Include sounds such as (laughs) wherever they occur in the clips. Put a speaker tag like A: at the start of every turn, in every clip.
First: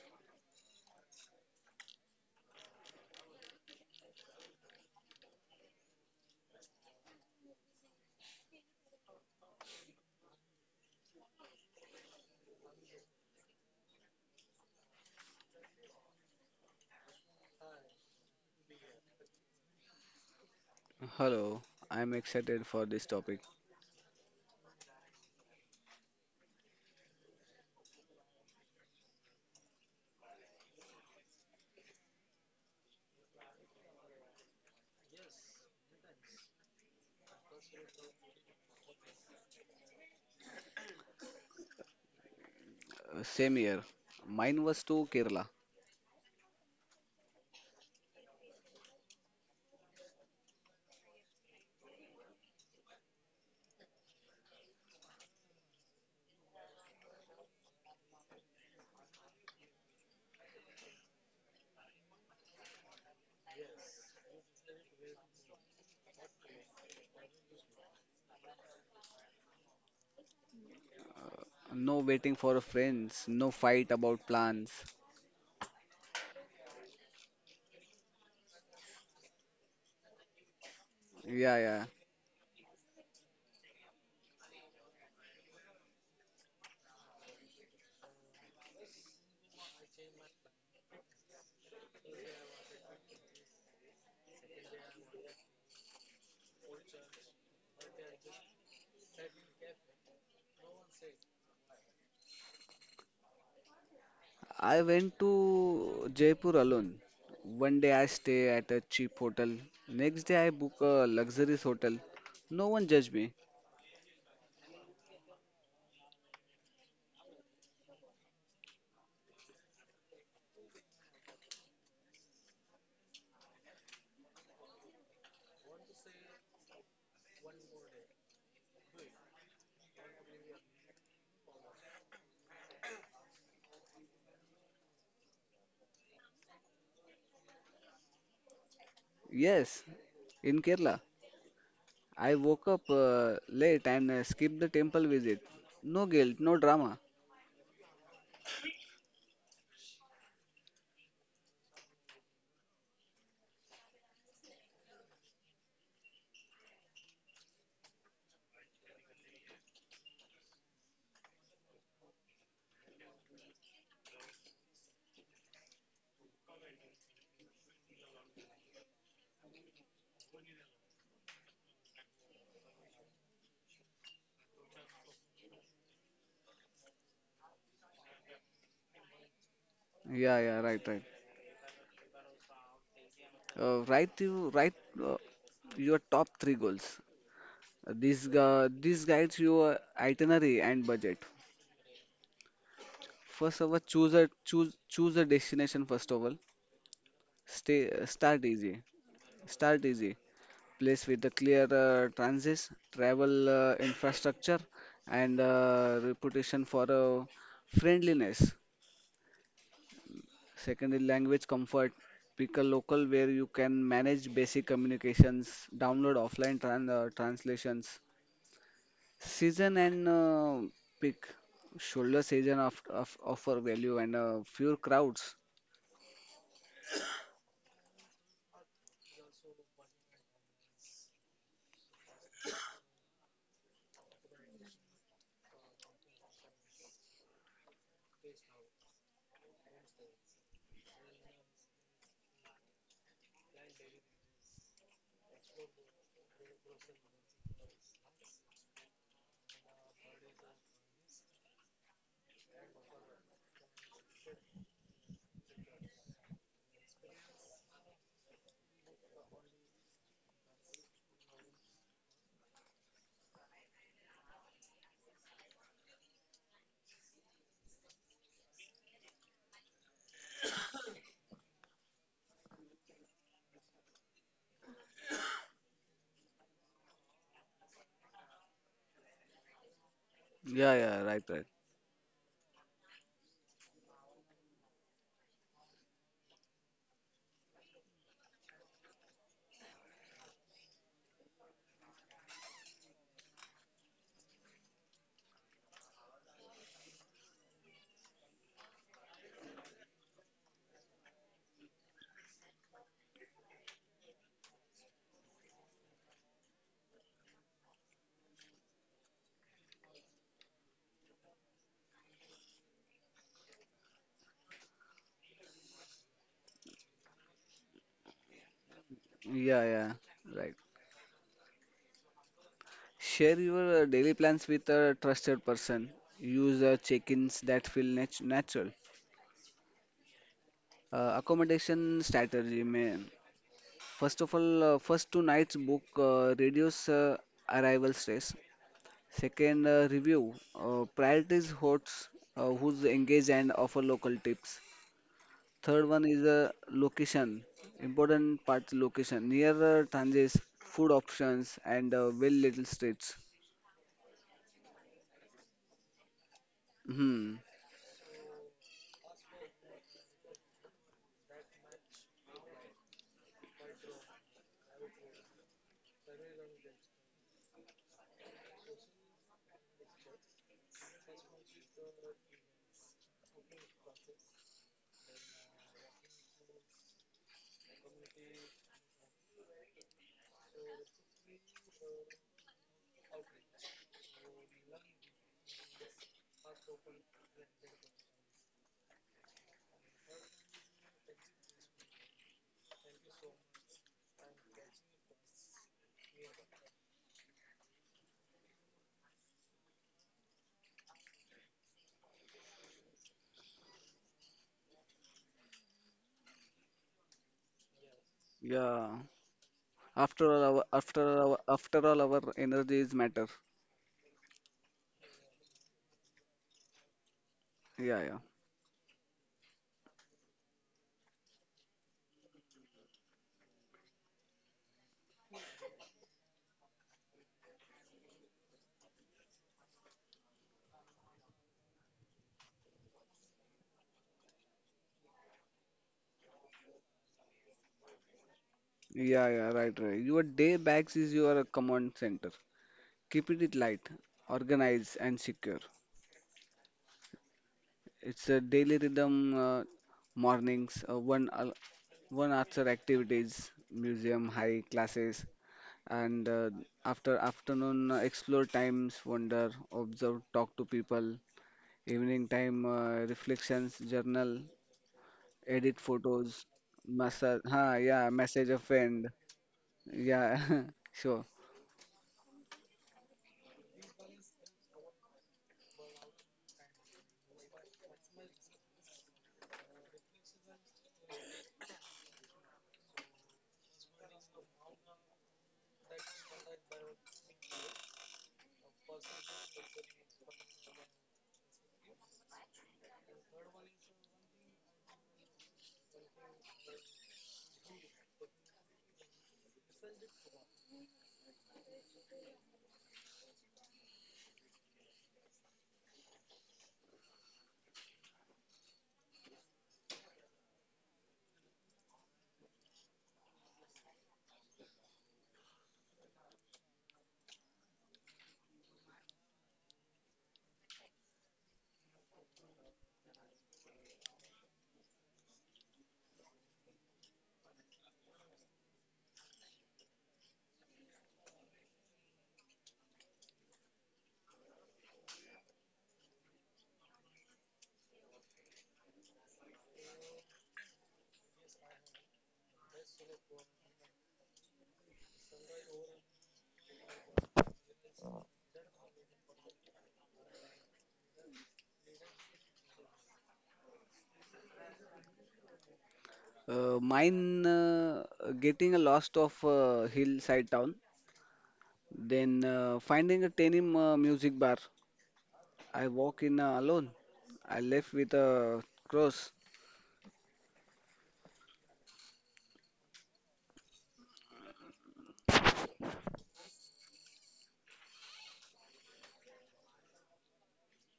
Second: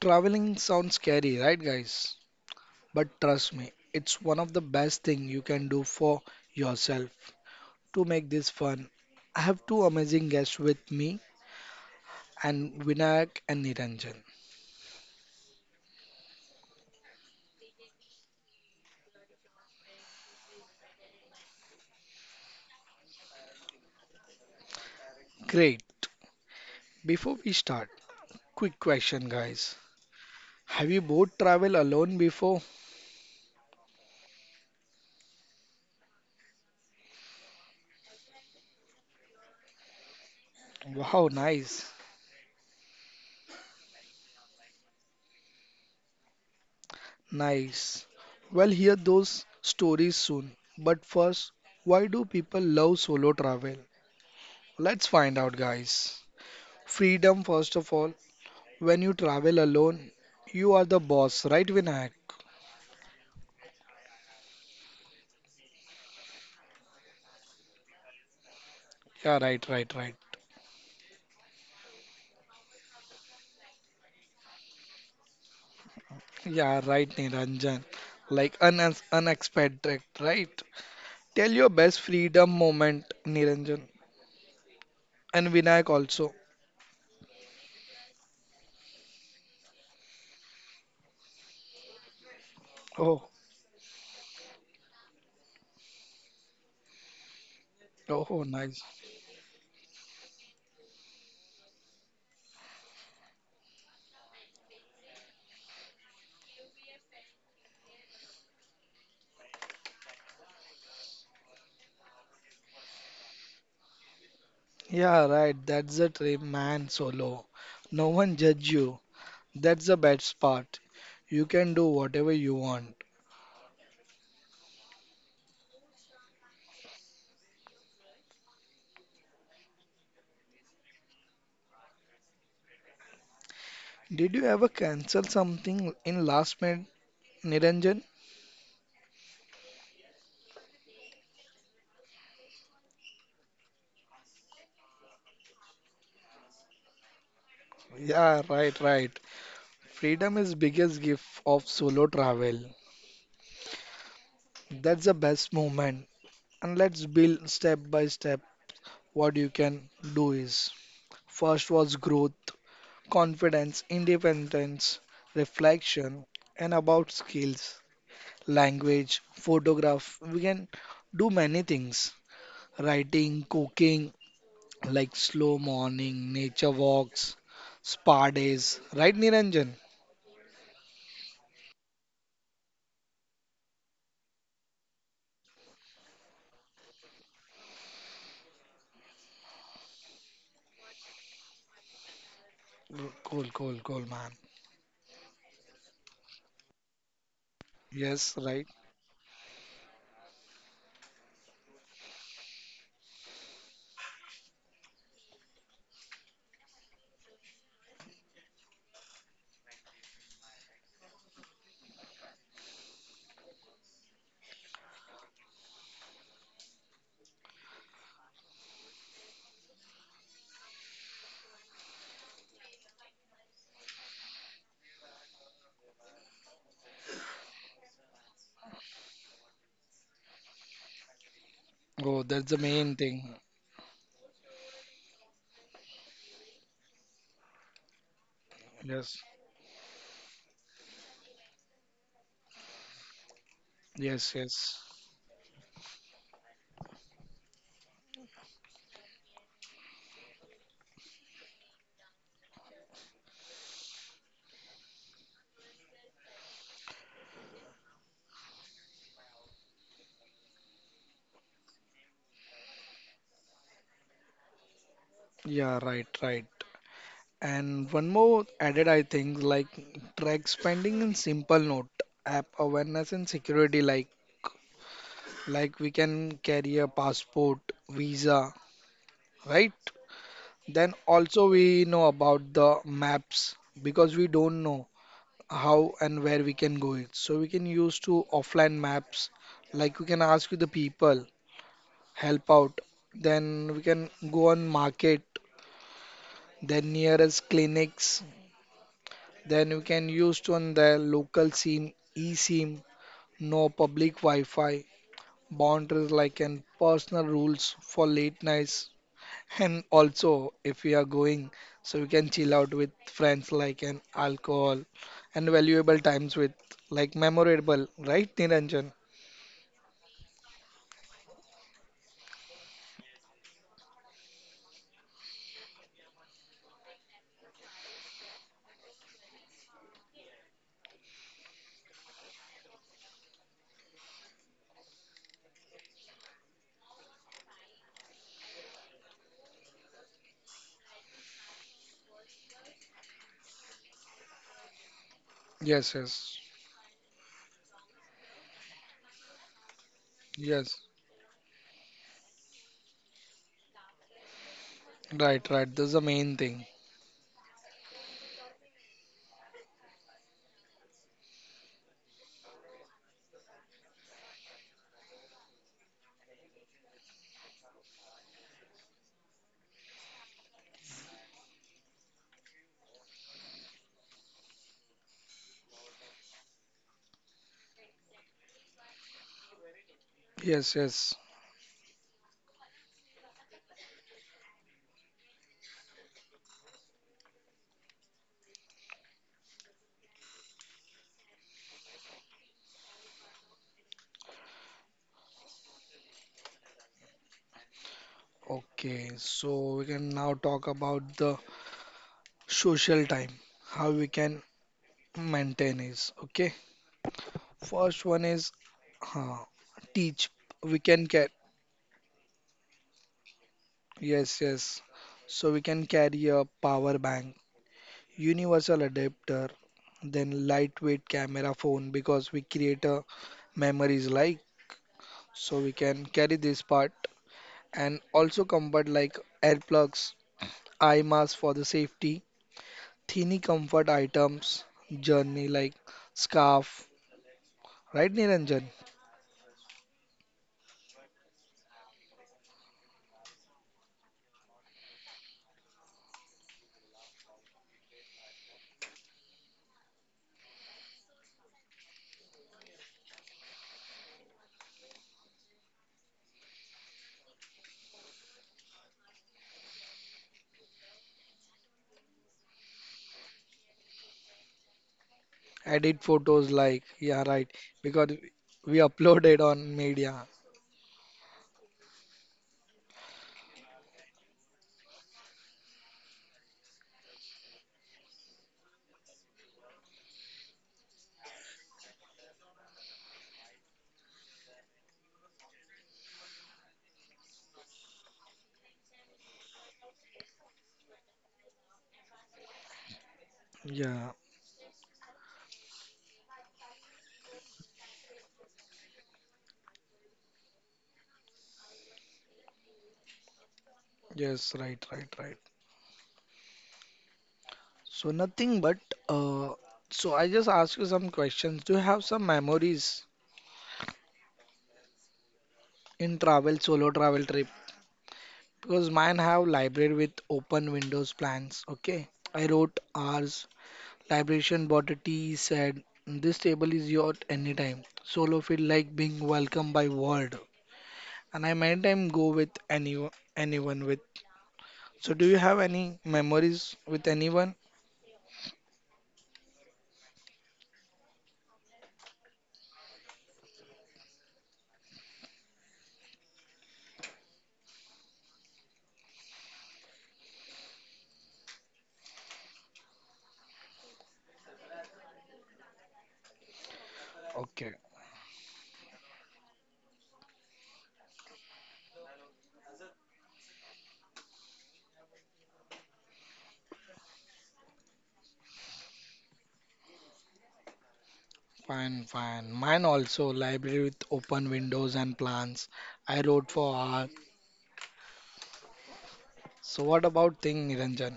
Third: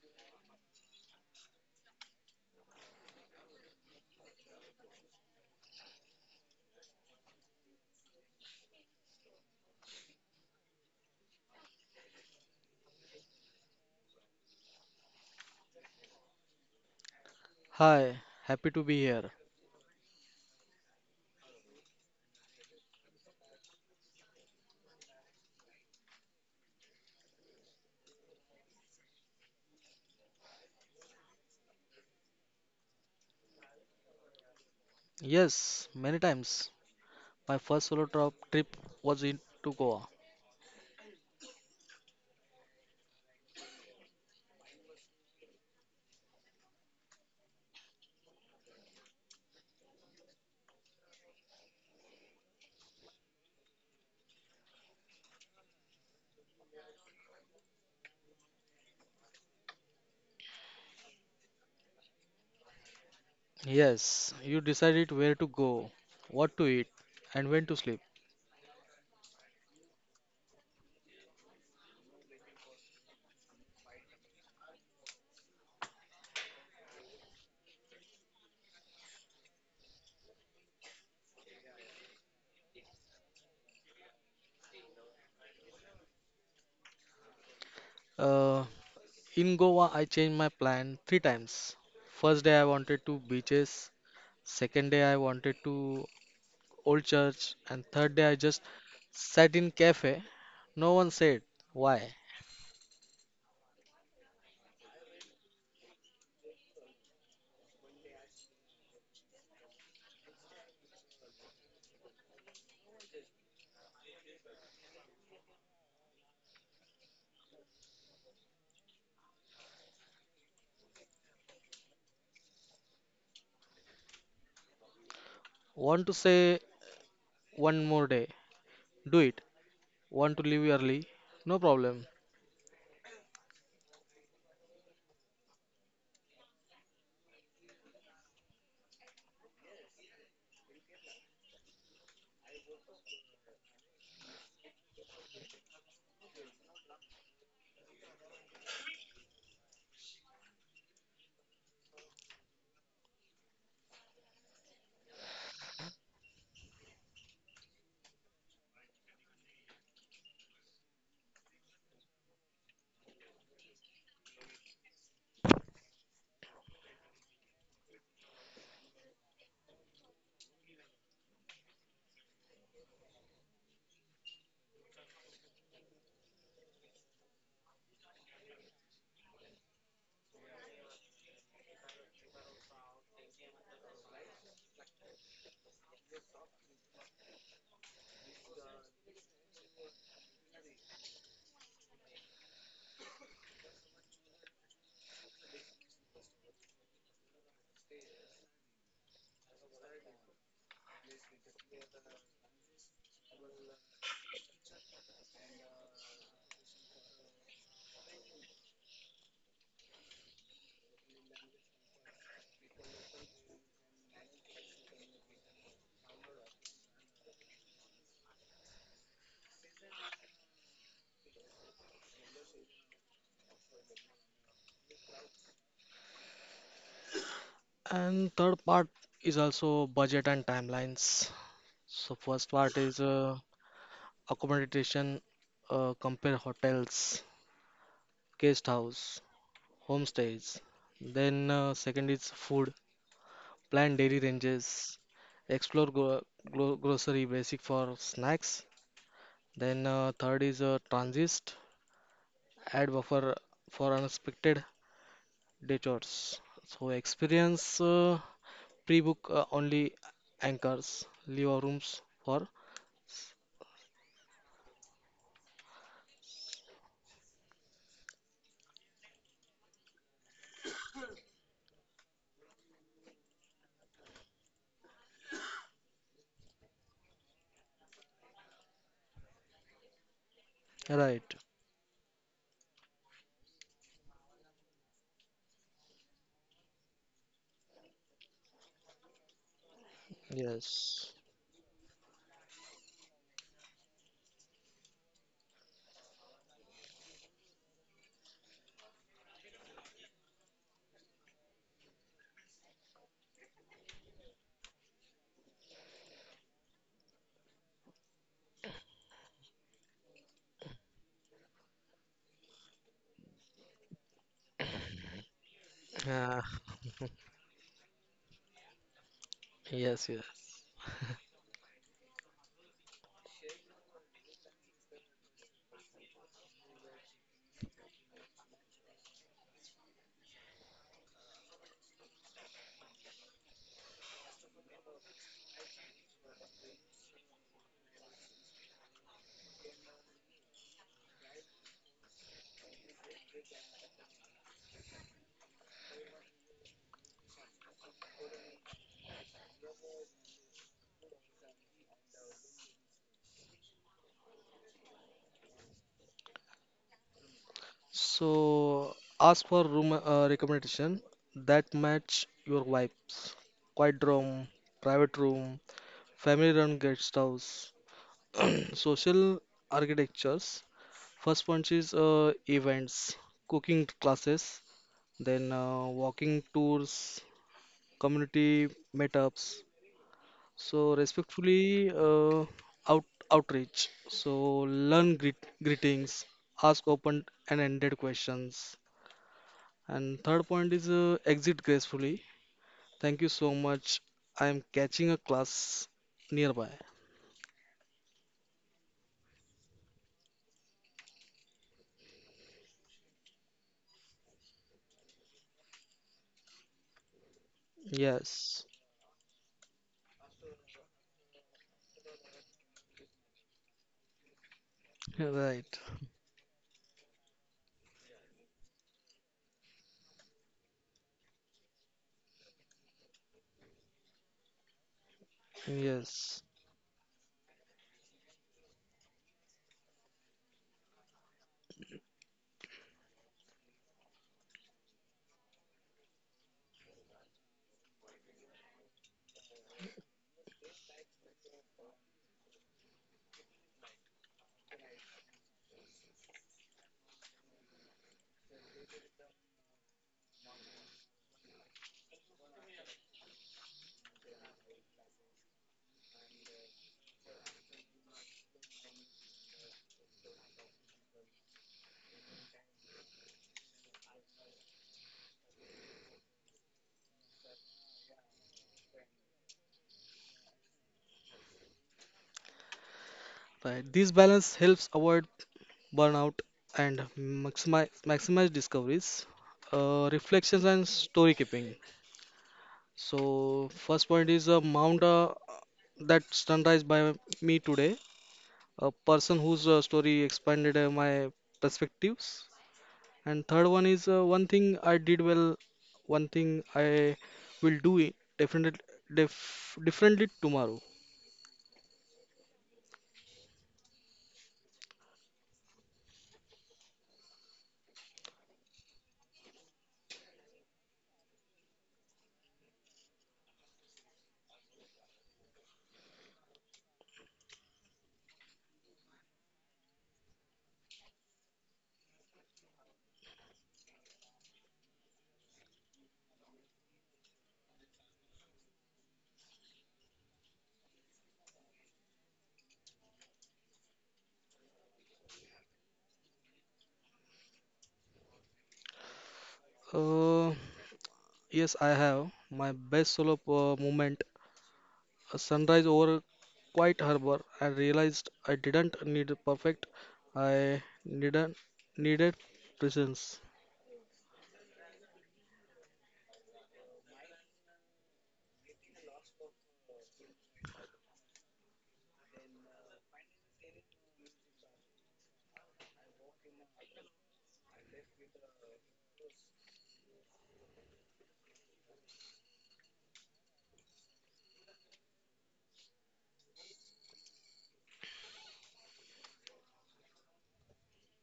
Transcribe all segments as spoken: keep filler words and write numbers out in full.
A: Traveling sounds scary, right guys? But trust me, it's one of the best thing you can do for yourself to make this fun. I have two amazing guests with me and Vinayak and Niranjan.
B: Hi, happy to be here.
C: Hello, I'm excited for this topic.
A: Great. Before we start, quick question guys. Have you both traveled alone before?
B: Yes, many times. My first solo trip trip was in to Goa.
A: Wow, nice.
C: Uh, same here. Mine was to Kerala.
A: Nice. Well, hear those stories soon. But first, why do people love solo travel? Let's find out, guys. Freedom, first of all. When you travel alone, you are the boss, right, Vinayak?
B: Yes, you decided where to go, what to eat, and when to sleep.
A: Yeah, right, right, right.
C: No waiting for friends, no fight about plans.
A: Yeah, right, Niranjan. Like un unexpected, right? Tell
C: Yeah,
A: your
C: yeah.
A: best freedom moment, Niranjan. And Vinayak also.
B: Uh, in Goa, I changed my plan three times. First day, I wanted to
A: Oh,
B: beaches. Second day, I wanted to old church, and third day, I
A: oh,
B: just
A: nice.
B: sat in cafe. No one said why.
C: I went to Jaipur alone. One day I stay at a cheap hotel. Next day I book a luxurious hotel. No one judge me.
A: Yeah, right. That's the dream, man. Solo. No one judge you. That's the best part. You can do whatever you want.
B: Want to say one more day? Do it. Want to leave early? No problem.
A: Did you ever cancel something in last minute, Niranjan?
C: Yes, in Kerala. I woke up uh, late and uh, skipped the temple visit. No guilt, no drama.
A: Yeah, right, right. Freedom is biggest gift of solo travel. That's the best moment. And let's build step by step what you can do is. First was growth, confidence, independence, reflection, and about skills, language, photograph. We can do many things. Writing, cooking, like slow morning, nature walks, spa days, right, Niranjan?
C: Yeah, yeah, right, right. Uh, write you write uh, your top three goals. This uh, this guides your itinerary and budget.
A: R- Cool, cool,
C: First of all,
A: cool, man.
C: choose a choose choose a destination. First of all, stay uh,
A: Yes,
C: start
A: right.
C: easy. Start easy. Place with the clear uh, transit, travel uh, infrastructure, and uh, reputation for uh, friendliness. Secondary language comfort. Pick a local where you can manage basic communications. Download offline tran uh, translations. Season and uh, pick shoulder season of, of offer value and uh, fewer crowds.
B: And third part is also budget and timelines. So
A: Oh,
B: first
A: that's the
B: part is
A: main
B: uh,
A: thing.
B: accommodation, uh, compare hotels, guest house,
A: Yes,
B: homestays. Then uh, second is food, plan daily
A: yes, yes.
B: ranges, explore gro gro grocery basic for snacks. Then uh, third is uh, transist, add buffer for unexpected detours. So experience uh, pre-book uh, only anchors, leave our rooms for.
A: Yeah, right, right. And one more added, I think, like track spending in simple note, app awareness and security, like like we can carry a passport, visa, right?
C: Yeah,
A: Then
C: yeah,
B: Right.
C: right,
A: also
C: right.
A: we know about the maps because we don't know how and where we can go it. So we can use to offline maps, like we can ask you the
B: Yes.
A: people help out. Then we can go on market, then nearest clinics. Then we can use to on the local SIM, eSIM, no public Wi-Fi, boundaries like and personal rules for late nights. And also if we are going, so we can chill out with friends like an alcohol and valuable
B: Uh,
A: times with like memorable, right, Niranjan?
C: Yeah,
B: yes.
C: yeah,
B: Yes.
C: right. Share your uh, daily plans with a trusted person. Use uh, check-ins that feel nat- natural. Uh, accommodation strategy, man. First of all, uh, first two nights book uh, reduce uh, arrival stress. Second, uh, review. Uh, priorities hosts uh, who's engaged and offer local tips.
A: Yes,
C: Third one
A: yes,
C: is a location. Important part location. Nearer uh, Tangiers,
A: yes.
C: food options and uh, well little streets.
A: Right, right. That's the main thing.
C: Hmm.
B: So ask for room uh, recommendation that match your vibes. Quiet room, private room, family-run guest house, (clears throat) social architectures. First one is uh, events, cooking classes, then uh, walking tours, community meetups.
A: Yes, yes.
B: So respectfully, uh, out outreach. So learn greet, greetings, ask open and ended questions. And third point is uh, exit gracefully. Thank you so much. I am catching a class nearby.
A: Okay, so we can now talk about the social time, how we can maintain is. Okay, first one is
B: Yes,
C: Yeah.
A: uh, teach.
C: After all, our
A: We can
C: after
A: get,
C: all, our after all, our energy is matter.
A: yes, yes. So we
B: right.
A: can carry a power bank,
C: Yeah, yeah,
A: universal adapter, then lightweight camera phone because we create a memories like so we can
B: Yes,
A: carry this part and also comfort like air plugs eye mask for the safety, thinny comfort items, journey like scarf, right Niranjan?
C: yeah, yeah. Right, right. Your day bags is your command center. Keep it it light, organized, and secure. It's a daily rhythm. Uh, mornings, uh, one al- one after activities, museum, high classes, and uh, after afternoon uh, explore times wonder observe talk to people evening time uh, reflections journal edit
A: Edit photos
C: photos
A: like, yeah, right,
C: massage ha
A: because
C: yeah message a
A: we upload
C: friend,
A: it on media.
C: yeah, (laughs) sure.
B: right. This balance helps avoid burnout and maximize maximize discoveries, uh, reflections and story keeping. So first point is a mount uh, that sunrise by me today, a person whose uh, story expanded uh, my perspectives. And third one
A: Yeah,
B: is uh, one thing I did well, one thing I will do it definitely def differently tomorrow.
A: yes, right, right, right. So nothing but, uh, so I just ask you some questions. Do you have some memories in travel, solo travel trip? Because mine have library with open windows plans, okay? I wrote hours Liberation bought a tea, said, "This table is yours anytime." Solo feel like being welcomed by world. And I many time go with any anyone with. So do you have any memories with anyone?
B: Uh, yes, I have my best solo uh, moment, a sunrise over quiet harbor. I realized I didn't need perfect. I needed needed presence.
C: uh, mine
A: Okay,
C: uh, Getting a lost of uh, hillside town then uh, finding a tenim uh, music bar. I walk in uh, alone. I left with a cross.
A: fine, fine. Mine also library with open windows and plants. I wrote for art. So what about thing Niranjan?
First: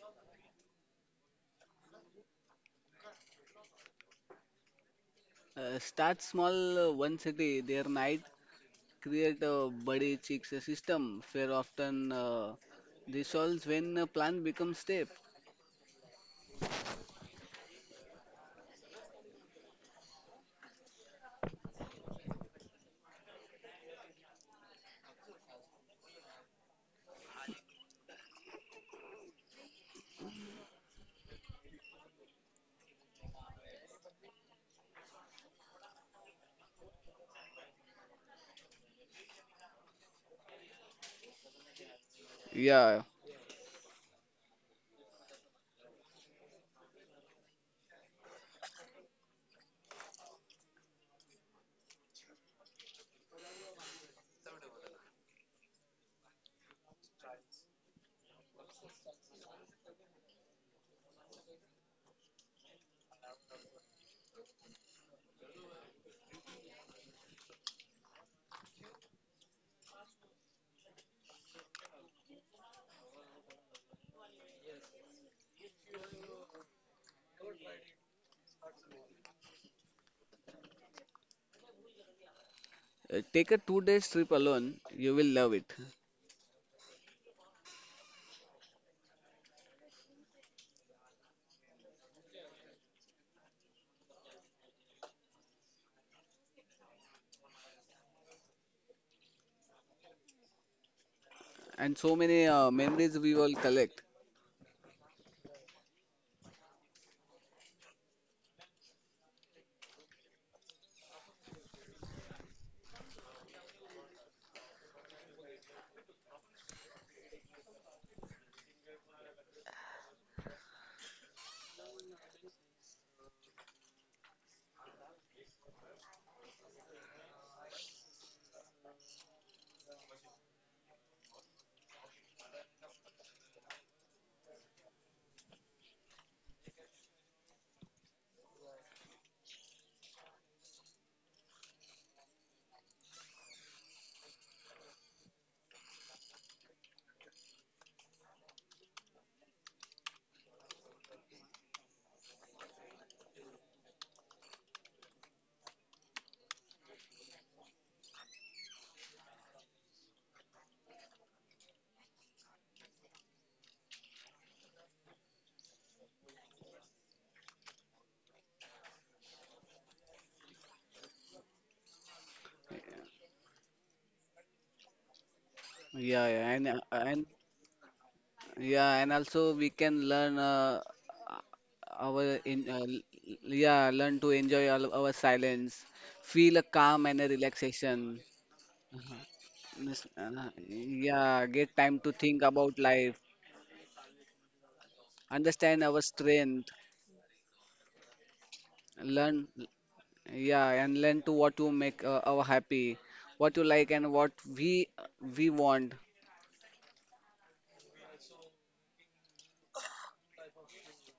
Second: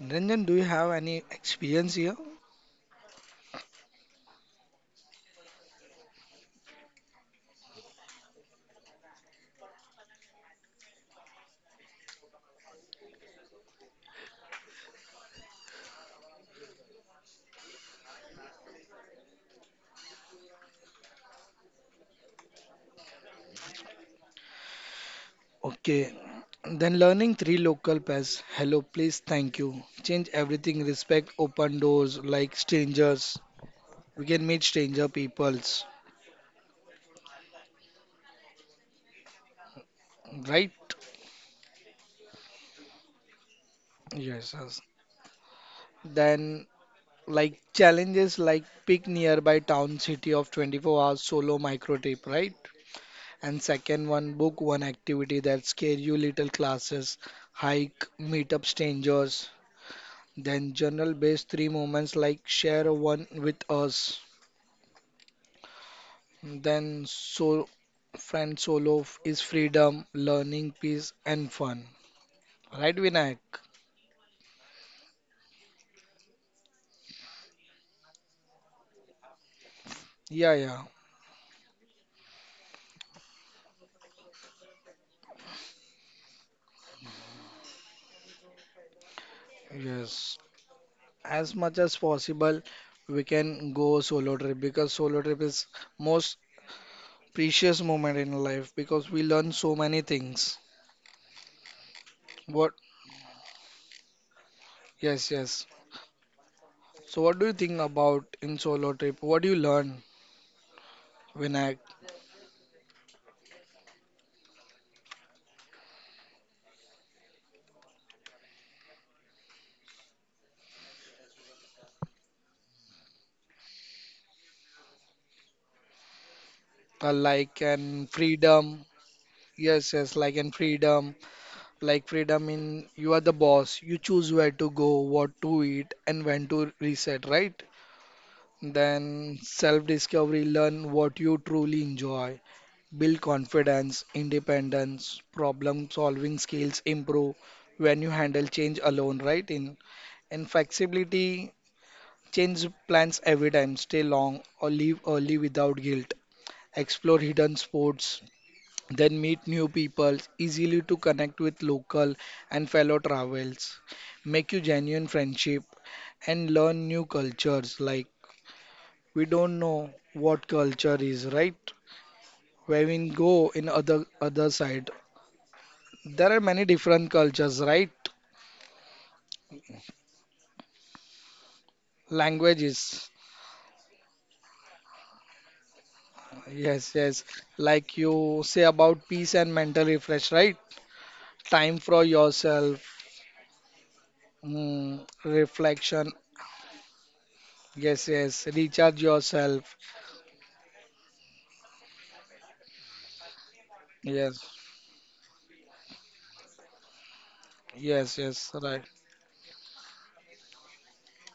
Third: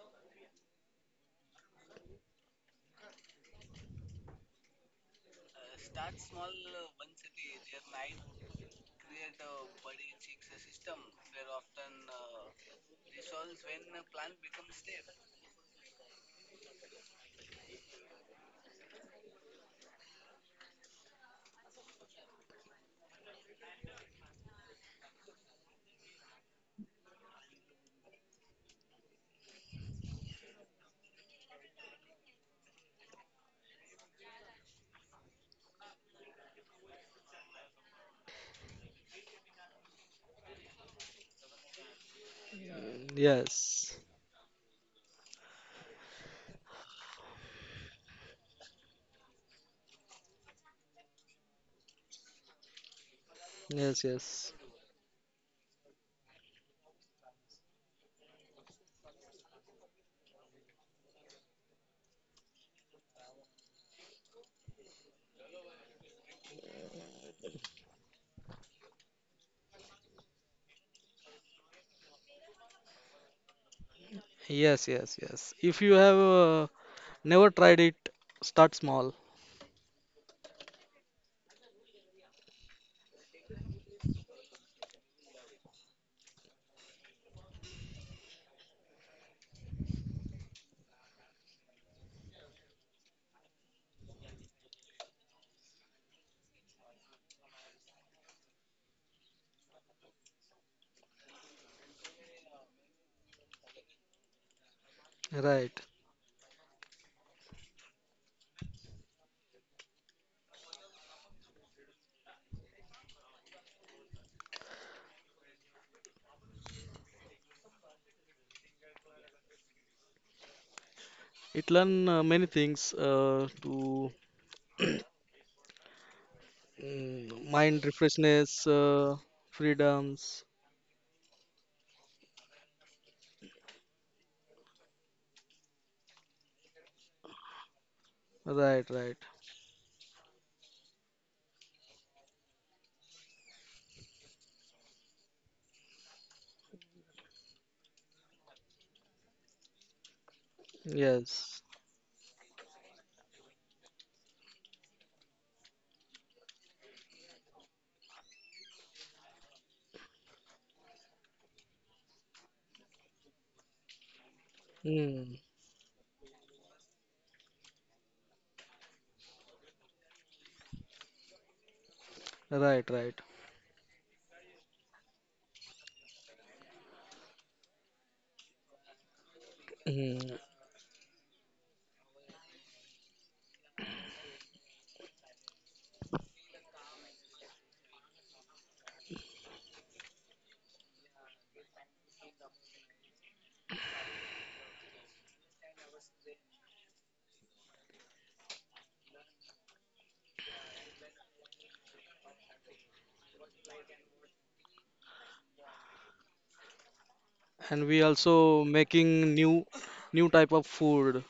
A: Niranjan, do you have any experience here?
C: uh, Start small, uh, one city their night. Create a buddy chicks system where often uh, resolves when a plan becomes step.
A: Okay, then learning three local pairs. Hello, please, thank you. Change everything. Respect open doors like strangers. We can meet stranger peoples, right?
C: Yeah,
B: Yes,
A: Yes, yes. Then like challenges like pick nearby town city of twenty-four hours solo micro trip, right? And second
B: yes,
A: one,
B: yes,
A: book one activity that scare you little classes, hike, meet up strangers. Then journal based three moments like share one with us. Then so friend solo f- is freedom, learning, peace and fun. Right, Vinayak?
B: yes, yes, yes. If you have uh, never tried it, start small.
A: Yeah, yeah.
C: uh, take a two days trip alone, you will love it,
A: Yes. As much as possible we can go solo trip because solo trip is most precious moment in life because we learn so many things.
C: and so many uh,
A: What?
C: memories we will collect.
A: Yes, yes.
B: Right.
A: So what do you think about in solo trip? What do you learn, Vinayak?
B: It learn uh, many things uh, to
A: Uh,
B: mm,
A: like
B: mind
A: and
B: refreshness,
A: freedom.
B: uh,
A: Yes, yes, like
B: freedoms.
A: and freedom. Like freedom in you are the boss, you choose where to go, what to eat, and when to reset, right?
B: Right, right.
A: Then self-discovery, learn what you truly enjoy, build confidence, independence, problem-solving skills improve when you handle change alone, right? In and flexibility,
B: Yes.
A: change plans every time, stay long or leave early without guilt, explore hidden sports, then meet new people, easily to connect with local and fellow travels, make you genuine
B: Mm,
A: friendship and learn new cultures. Like we don't know what culture is, right? Where
B: right,
A: we
B: right.
A: go in other other side,
C: Yeah,
A: there are
C: yeah,
A: many
C: and uh,
A: different
C: and
A: cultures, right?
C: yeah, and also we can learn
B: Mm.
C: uh, uh, our in uh,
A: Languages.
C: l- yeah, learn to enjoy all our silence, feel a
A: Yes, yes.
C: calm and a
A: Like
C: relaxation.
A: you say about peace and mental
C: Miss-
A: refresh, right?
C: uh, yeah,
A: Time
C: get
A: for
C: time to think
A: yourself,
C: about life,
A: mm,
C: understand
A: reflection.
C: our strength,
A: Yes, yes. Recharge
C: learn,
A: yourself.
C: yeah, and learn to what you make uh, our happy, what you like and
A: Yes.
C: what we we want.
B: And we
A: Yes, yes,
B: also
A: right,
B: making new new type of food,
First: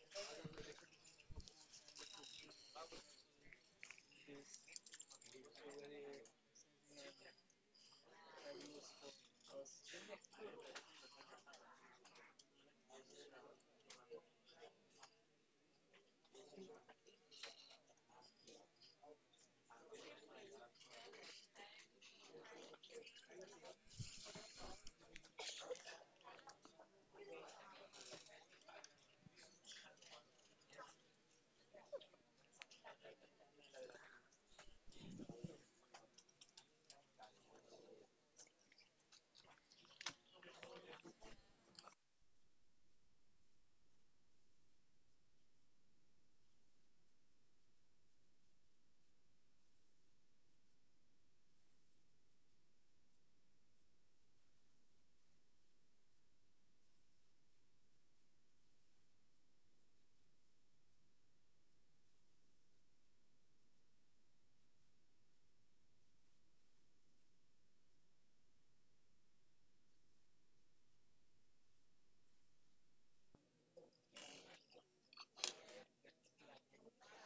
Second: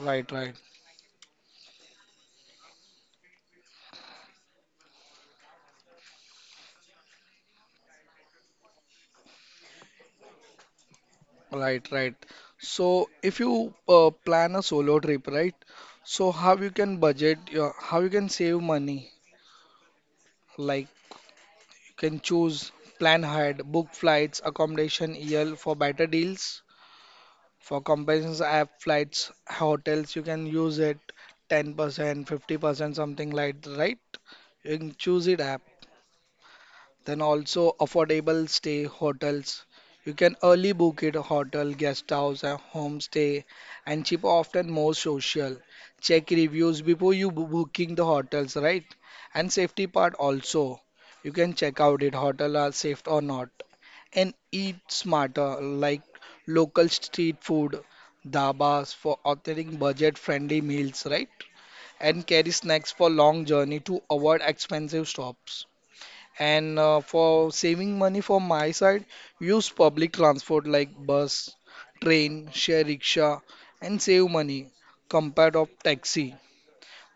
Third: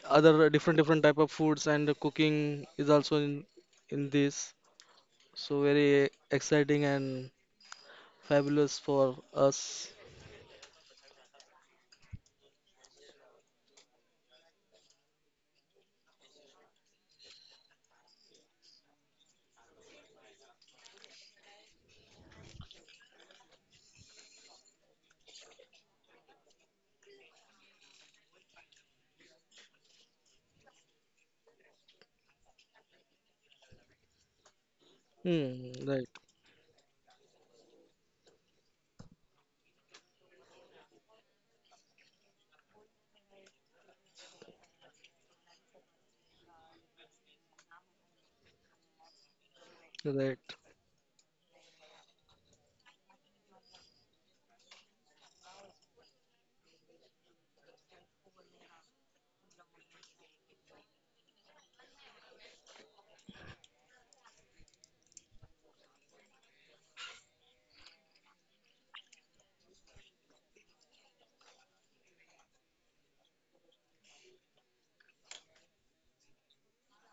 A: right,
B: other
A: right,
B: different different type of foods and cooking is also in in this. So very exciting and fabulous for us.
A: right, right. So if you uh, plan a solo trip, right? So how you can budget, your, how you can save money? Like you can choose plan ahead, book flights, accommodation, E L for better deals. For comparisons app flights, hotels, you can use it ten percent, fifty percent, something like, right? You can choose it app.
B: Hmm, right,
A: Then also affordable stay hotels. You can early book it a hotel, guest house, and homestay, and cheap often more social. Check reviews before you bo- booking the hotels, right? And safety part
B: right,
A: also. You can check out it hotel are safe or not. And eat smarter like local street food, dabas for authoring budget-friendly meals, right? And carry snacks for long journey to avoid expensive stops. And uh, for saving money for my side, use public transport like bus, train, share rickshaw, and save money compared of taxi.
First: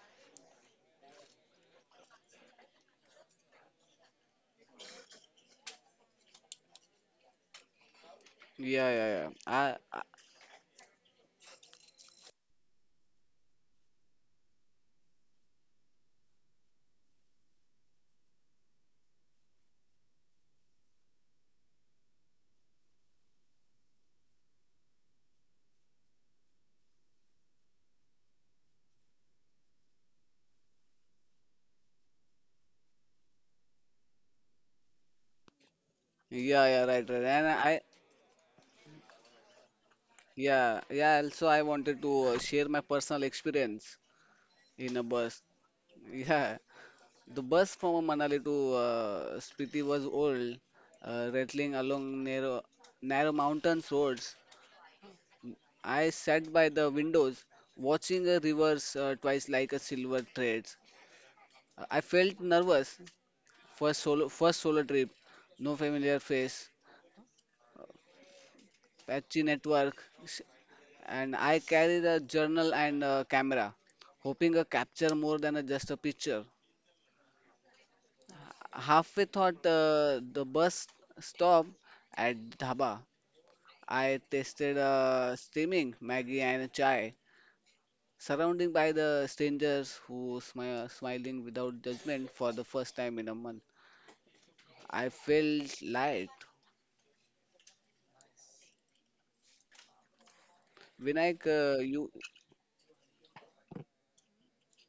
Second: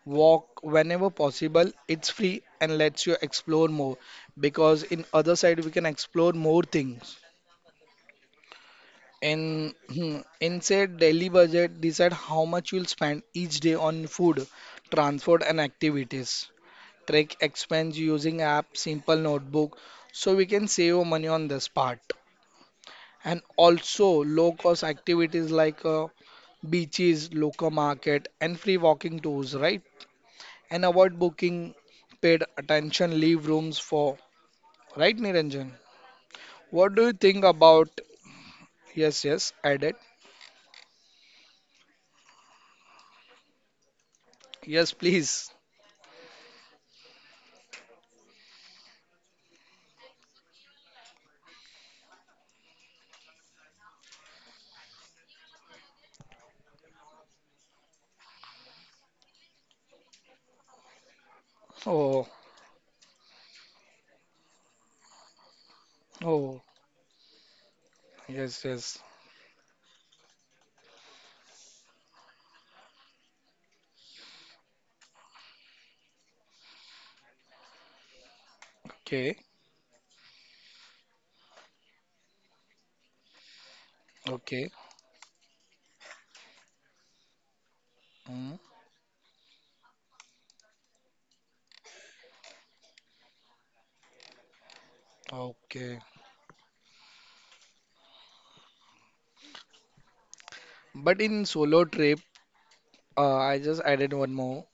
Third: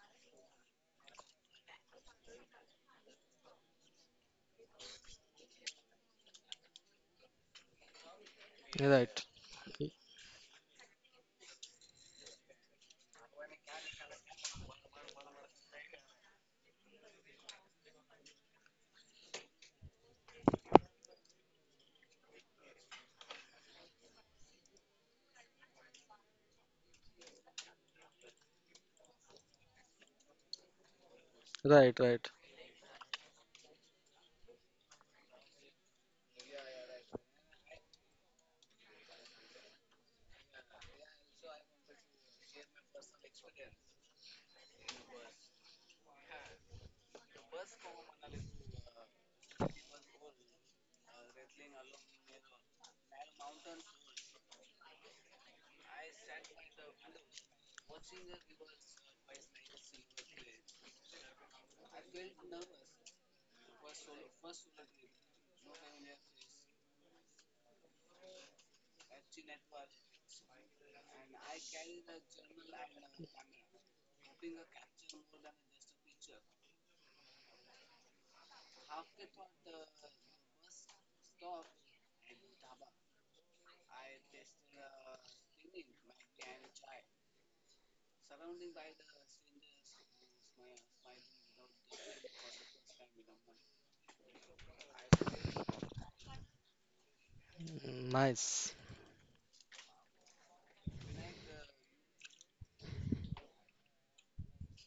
A: Walk whenever possible. It's free and lets you explore more because in other side we can explore more things.
C: yeah yeah
B: right,
C: yeah
A: In
C: I, I-
A: in said daily budget, decide how much you'll spend each day on food, transport, and activities track expense using app, simple notebook, so we can save money on this part. And also low cost activities like uh, beaches, local market, and free walking tours, right? And avoid booking
B: right, right.
A: paid attention leave rooms for, right, Niranjan?
C: Yeah, yeah, right,
A: What
C: right.
A: do you
C: And
A: think
C: I,
A: about? Yes, yes, add it.
C: yeah, yeah, also I wanted to uh, share my personal experience in a
A: Yes,
C: bus.
A: please. (laughs)
C: (laughs) Yeah, the bus from Manali to uh, Spiti was old, uh, rattling along narrow narrow mountains roads. I sat by the windows watching the rivers uh, twice like a silver thread. I felt
A: Oh,
C: nervous. First solo, first solo trip, no familiar face,
A: oh, yes, yes.
C: patchy network, s- and I carried a journal and a camera, hoping a capture more than a, just a picture. Halfway
A: Okay,
C: thought uh, the bus stopped at dhaba. I
A: okay.
C: tasted uh, steaming Maggie and a chai,
A: Mm,
C: surrounded by the strangers who smile, smiling without judgment for the first time in a month. I felt
A: okay.
C: light.
B: Nice.
A: But
C: Vinayak,
A: in
C: uh,
A: solo
C: you
A: trip, uh, I just added one more.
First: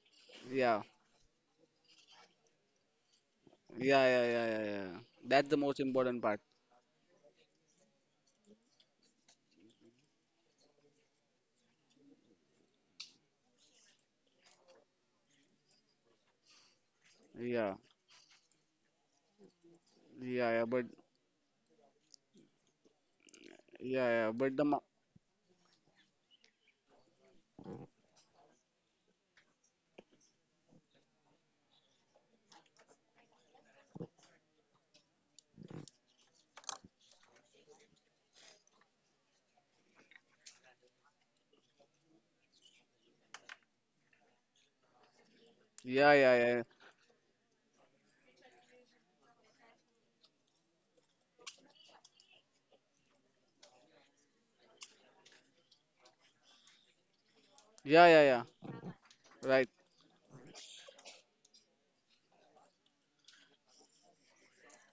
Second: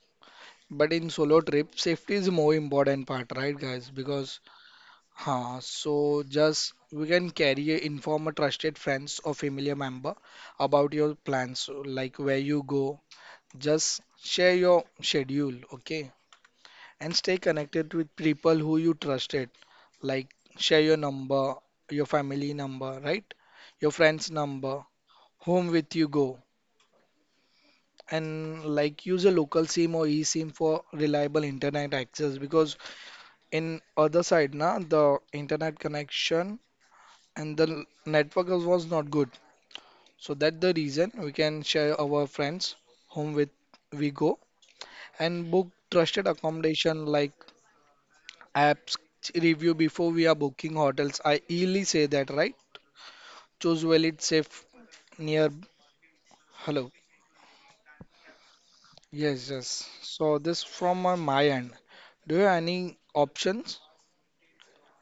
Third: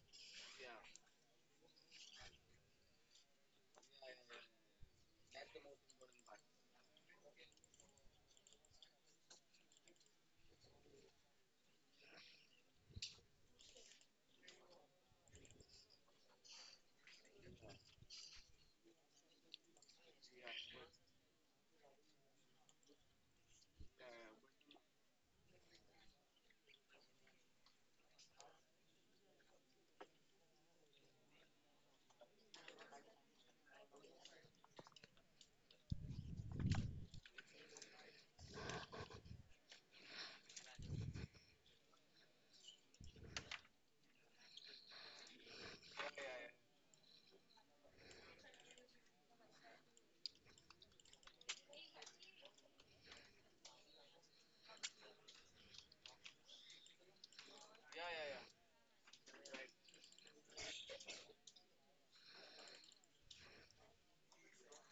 C: yeah,
A: But in solo trip, safety is more important part, right, guys?
C: yeah, yeah,
A: Because,
C: yeah, yeah, yeah. That's the
A: huh,
C: most
A: so
C: important part.
A: just we can carry a inform a trusted friends or familiar member about your plans, like where you go. Just share your schedule, okay? And stay
C: Yeah,
A: connected with people who you trusted, like
C: yeah, yeah.
A: share
C: But
A: your number, your family number, right? Your
C: yeah,
A: friend's
C: yeah. But the
A: number,
C: mo-
A: whom with you go. And like use a local SIM or eSIM for reliable internet access because in other side na the internet connection and the l- network was not good so that the reason we can share our friends whom with we go and book
C: Yeah,
A: trusted
C: yeah, yeah,
A: accommodation like apps review before we are booking hotels, I easily say that, right? Choose well it's safe, near, hello.
C: yeah, yeah, yeah.
A: Yes,
C: Right.
A: yes. So this from my, my end, do you have any options,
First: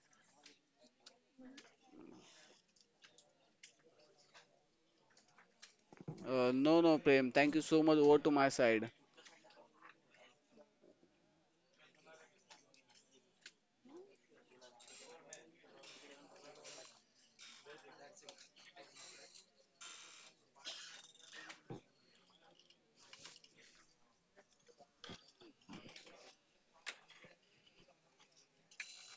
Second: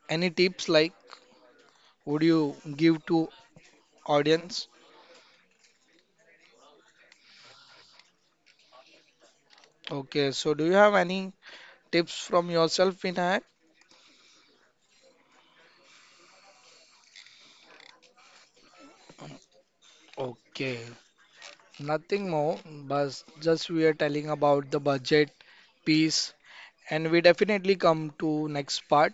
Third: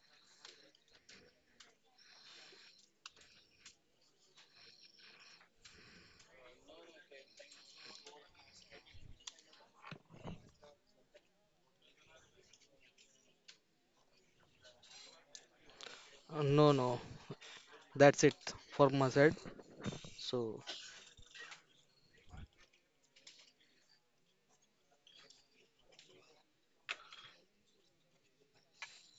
A: any tips like would you give to audience?
C: Uh, no, no, Prem. Thank you so much. Over to my side.
A: Okay, so do you have any tips from yourself, Vinayak?
B: Uh, No, no, that's it for my side. So,
A: Okay, nothing more, but just we are telling about the budget piece, and we definitely come to next part.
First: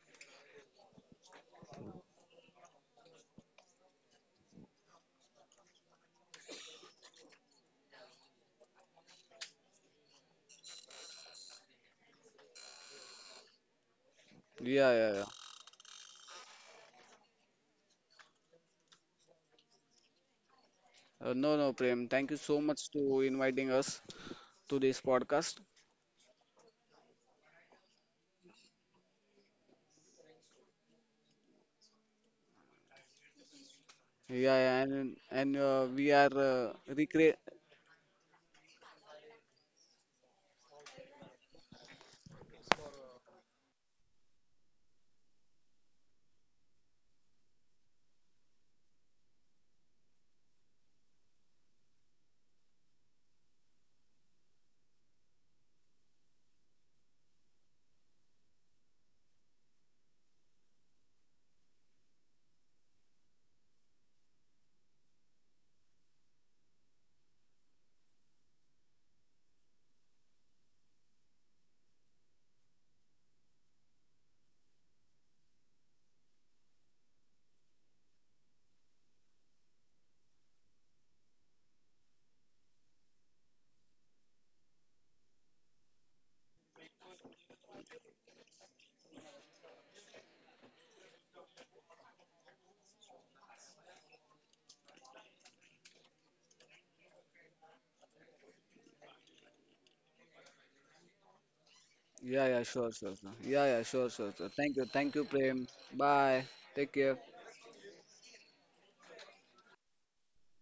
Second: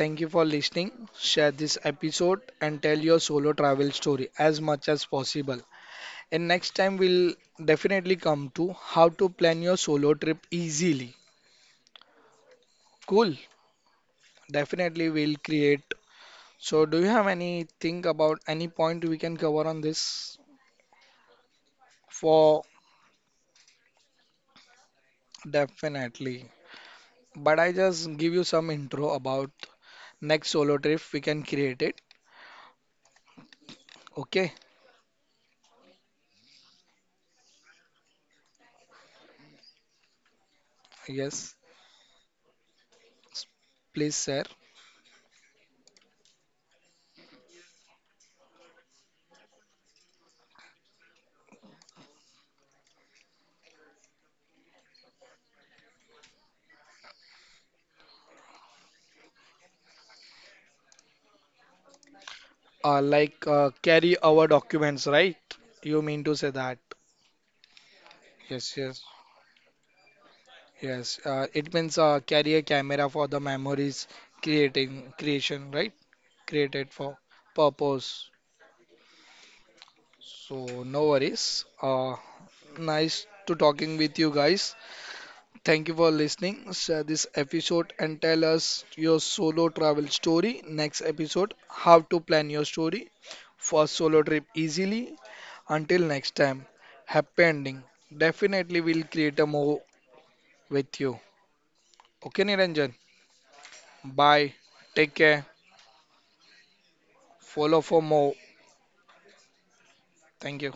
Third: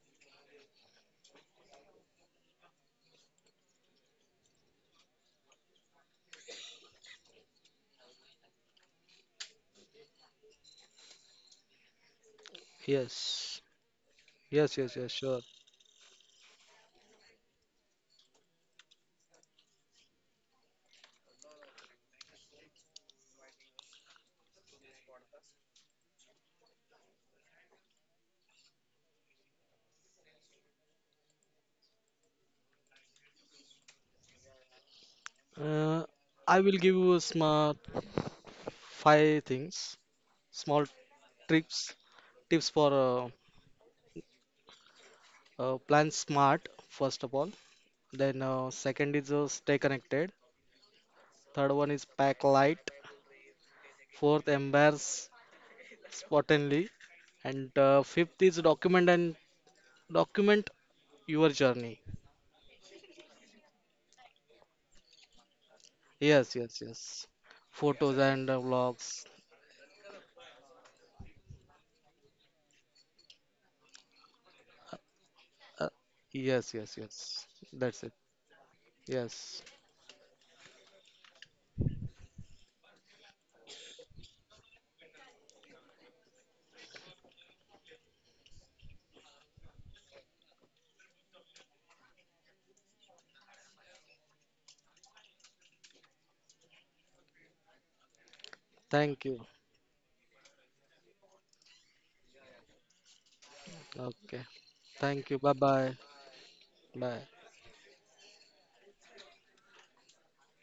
A: Thank you for listening. Share this episode and tell your solo travel story as much as possible. And next time we'll definitely come to how to plan your solo trip easily. Cool.
B: yes, yes,
C: Yeah,
B: yes, yes,
A: Definitely
C: yeah,
A: we'll
B: sure.
A: create. So do you have anything about any point we can cover on this?
C: yeah. Uh, no, no, Prem. Thank you
A: For
C: so much to inviting us to this podcast.
A: definitely. But I just give you some intro about next solo trip we can create it.
C: Yeah,
A: Okay,
C: yeah, and and uh,
B: Uh,
C: We are
B: I
C: uh,
B: will give you a
C: recreate.
B: smart five things, small
A: yes,
B: tips, tips for uh,
A: S- please, sir.
B: uh, plan smart, first of all. Then, uh, second is uh, stay connected. Third one is pack light. Fourth, embrace Spottenly. And uh, fifth is document and document your journey.
A: Uh, like uh, carry our documents, right? You mean to say
B: Yes,
A: that?
B: yes, yes. Photos and uh,
A: Yes, yes,
B: vlogs.
A: yes. Uh, it means uh, carry a camera for the memories creating creation, right?
B: Uh, yes,
A: Created
B: yes,
A: for
B: yes. That's
A: purpose.
B: it. Yes.
A: So no worries. Uh, nice to talking with you guys. Thank you for listening. Share this episode and tell us your solo travel story. Next episode, how to plan your story for solo trip easily. Until next time, happy ending. Definitely we'll create
B: Thank
A: a
B: you.
A: more with you. Okay,
C: Yeah, yeah,
A: Niranjan.
C: sure, sure, sure. Yeah, yeah, sure, sure,
A: Bye.
B: Okay.
C: sure. Thank you,
A: Take
C: thank you,
B: Thank
A: care.
B: you. Bye
C: Prem.
B: bye.
C: Bye. Take care.
B: Bye.
A: Follow for more. Thank you.